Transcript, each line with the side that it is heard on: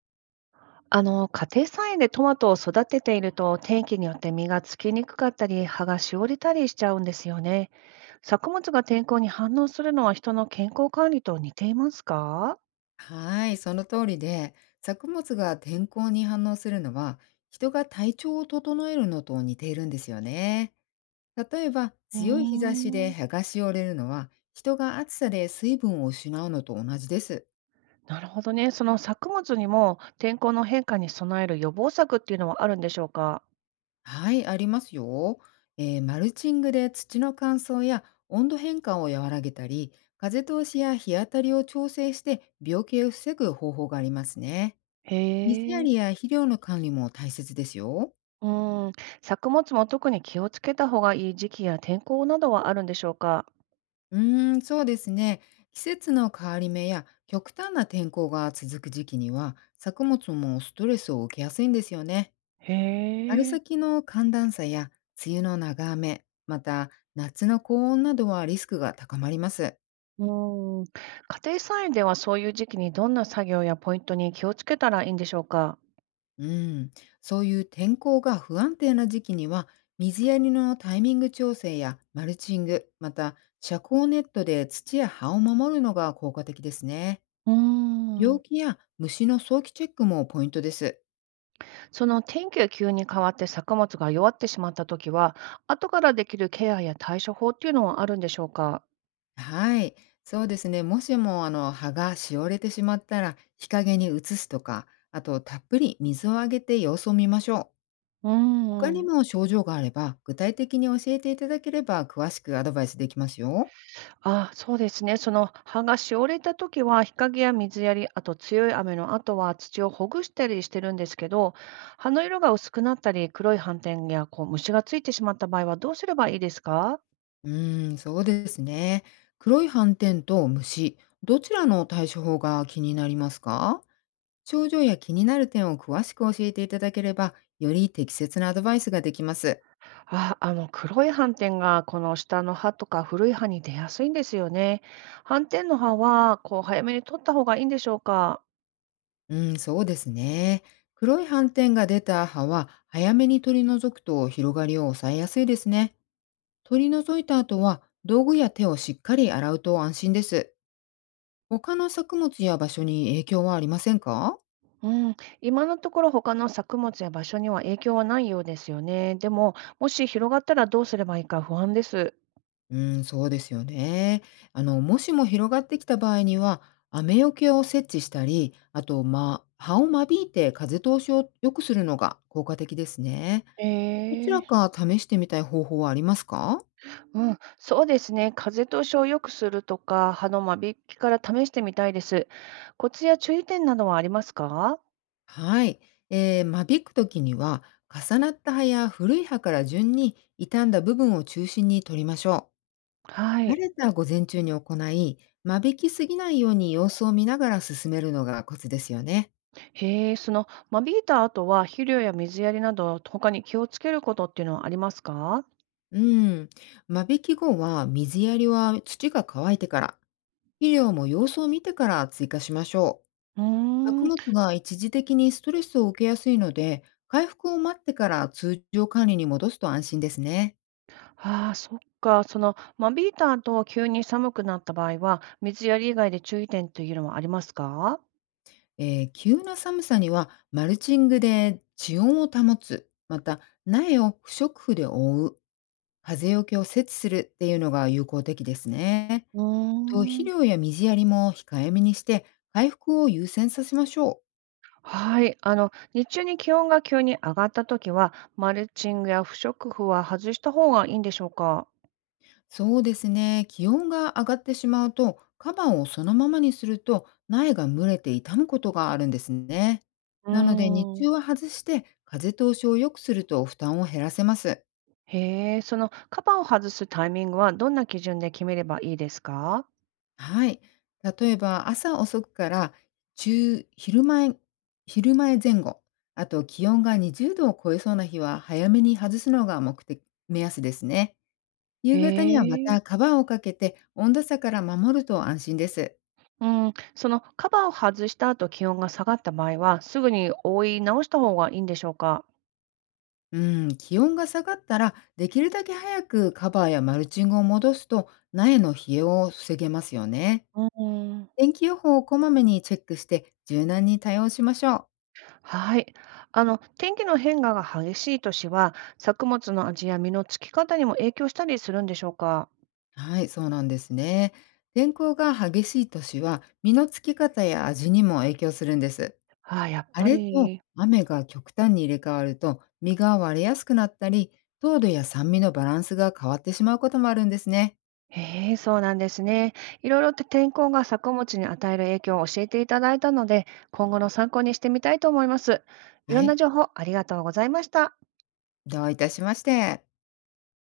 right: 家庭菜園でトマトを育てていると、天気によって実がつきにくかったり、葉がしおれたりしちゃうんですよね。作物が天候に反応するのは人の健康管理と似ていますか？
left: はい、その通りで、作物が天候に反応するのは、人が体調を整えるのと似ているんですよね。例えば、
right: うー
left: 強い日差しで
right: ん、
left: 葉がしおれるのは、人が暑さで水分を失うのと同じです。
right: なるほどね。その作物にも天候の変化に備える予防策っていうのはあるんでしょうか？
left: はい、ありますよ。マルチングで土の乾燥や温度変化を和らげたり、風通しや日当たりを調整して病気を防ぐ方法がありますね。水
right: へ
left: や
right: え。
left: りや肥料の管理も大切ですよ。
right: うん、作物も特に気をつけた方がいい時期や天候などはあるんでしょうか？
left: うーん、そうですね。季節の変わり目や極端な天候が続く時期には、作物もストレスを受けやすいんですよね。
right: へ
left: 春
right: え。
left: 先の寒暖差や梅雨の長雨、また夏の高温などはリスクが高まります。
right: うーん、家庭菜園ではそういう時期にどんな作業やポイントに気をつけたらいいんでしょうか？
left: うん、そういう天候が不安定な時期には、水やりのタイミング調整やマルチング、また遮光ネットで土や葉を守るのが効果的ですね。
right: うー
left: 病
right: ん。
left: 気や虫の早期チェックもポイントです。
right: その天気が急に変わって作物が弱ってしまった時は、後からできるケアや対処法っていうのはあるんでしょうか？
left: はい、そうですね。もしも葉がしおれてしまったら日陰に移すとか、あとたっぷり水をあげて様子を見ましょう。
right: う
left: 他
right: ー
left: に
right: ん。
left: も症状があれば具体的に教えていただければ詳しくアドバイスできますよ。
right: あ、そうですね。その葉がしおれた時は日陰や水やり、あと強い雨の後は土をほぐしたりしてるんですけど、葉の色が薄くなったり、黒い斑点やこう虫がついてしまった場合はどうすればいいですか？
left: うーん、そうですね。黒い斑点と虫、どちらの対処法が気になりますか？症状や気になる点を詳しく教えていただければ、より適切なアドバイスができます。
right: あ、あの黒い斑点がこの下の歯とか古い歯に出やすいんですよね。斑点の歯はこう早めに取った方がいいんでしょうか。
left: うん、そうですね。黒い斑点が出た葉は早めに取り除くと広がりを抑えやすいですね。取り除いた後は道具や手をしっかり洗うと安心です。他の作物や場所に影響はありませんか？
right: うん、今のところ他の作物や場所には影響はないようですよね。でも、もし広がったらどうすればいいか不安です。
left: うん、そうですよね。もしも広がってきた場合には、雨よけを設置したり、あと、まあ、葉を間引いて風通しを良くするのが効果的ですね。どちら
right: え
left: か
right: え。
left: 試してみたい方法はありますか？
right: うん、そうですね。風通しを良くするとか、歯の間引きから試してみたいです。コツや注意点などはありますか？
left: はい、間引くときには、重なった葉や古い葉から順に傷んだ部分を中心に取りましょう。
right: は
left: 晴
right: い。
left: れた午前中に行い、間引きすぎないように様子を見ながら進めるのがコツですよね。
right: へえ、その、間引いた後は肥料や水やりなど、他に気をつけることっていうのはありますか？
left: うん、間引き後は水やりは土が乾いてから、肥料も様子を見てから追加しましょ
right: うー
left: う。作
right: ん、
left: 物が一時的にストレスを受けやすいので、回復を待ってから通常管理に戻すと安心ですね。
right: ああ、そっか。その、間引いた後、急に寒くなった場合は、水やり以外で注意点というのはありますか？
left: 急な寒さにはマルチングで地温を保つ、また苗を不織布で覆う、風よけを設置するっていうのが有効的ですね。
right: う
left: あと
right: ー
left: 肥
right: ん。
left: 料や水やりも控えめにして、回復を優先させましょう。
right: はい。あの、日中に気温が急に上がった時は、マルチングや不織布は外した方がいいんでしょうか？
left: そうですね、気温が上がってしまうと、カバーをそのままにすると苗が蒸れて傷むことがあるんですね。
right: う
left: なので日
right: ーん。
left: 中は外して風通しを良くすると負担を減らせます。
right: へえ、その、カバーを外すタイミングはどんな基準で決めればいいですか？
left: はい。例えば朝遅くから中昼前昼前前後、あと気温が20度を超えそうな日は早めに外すのが目安ですね。
right: へ
left: 夕方にはま
right: え。
left: たカバーをかけて温度差から守ると安心です。
right: うん、そのカバーを外した後、気温が下がった場合は、すぐに覆い直した方がいいんでしょうか？
left: うん、気温が下がったらできるだけ早くカバーやマルチングを戻すと苗の冷えを防げますよね。
right: うーん。
left: 天気予報をこまめにチェックして柔軟に対応しましょう。
right: はい。あの、天気の変化が激しい年は、作物の味や実のつき方にも影響したりするんでしょうか？
left: はい、そうなんですね。天候が激しい年は、実のつき方や味にも影響するんです。
right: ああ、やっぱ
left: 晴れと
right: り。
left: 雨が極端に入れ替わると、実が割れやすくなったり、糖度や酸味のバランスが変わってしまうこともあるんですね。
right: ええ、そうなんですね。いろいろと天候が作物に与える影響を教えていただいたので、今後の参考にしてみたいと思います。い
left: は
right: ろんな
left: い、
right: 情報ありがとうございました。
left: どういたしまして。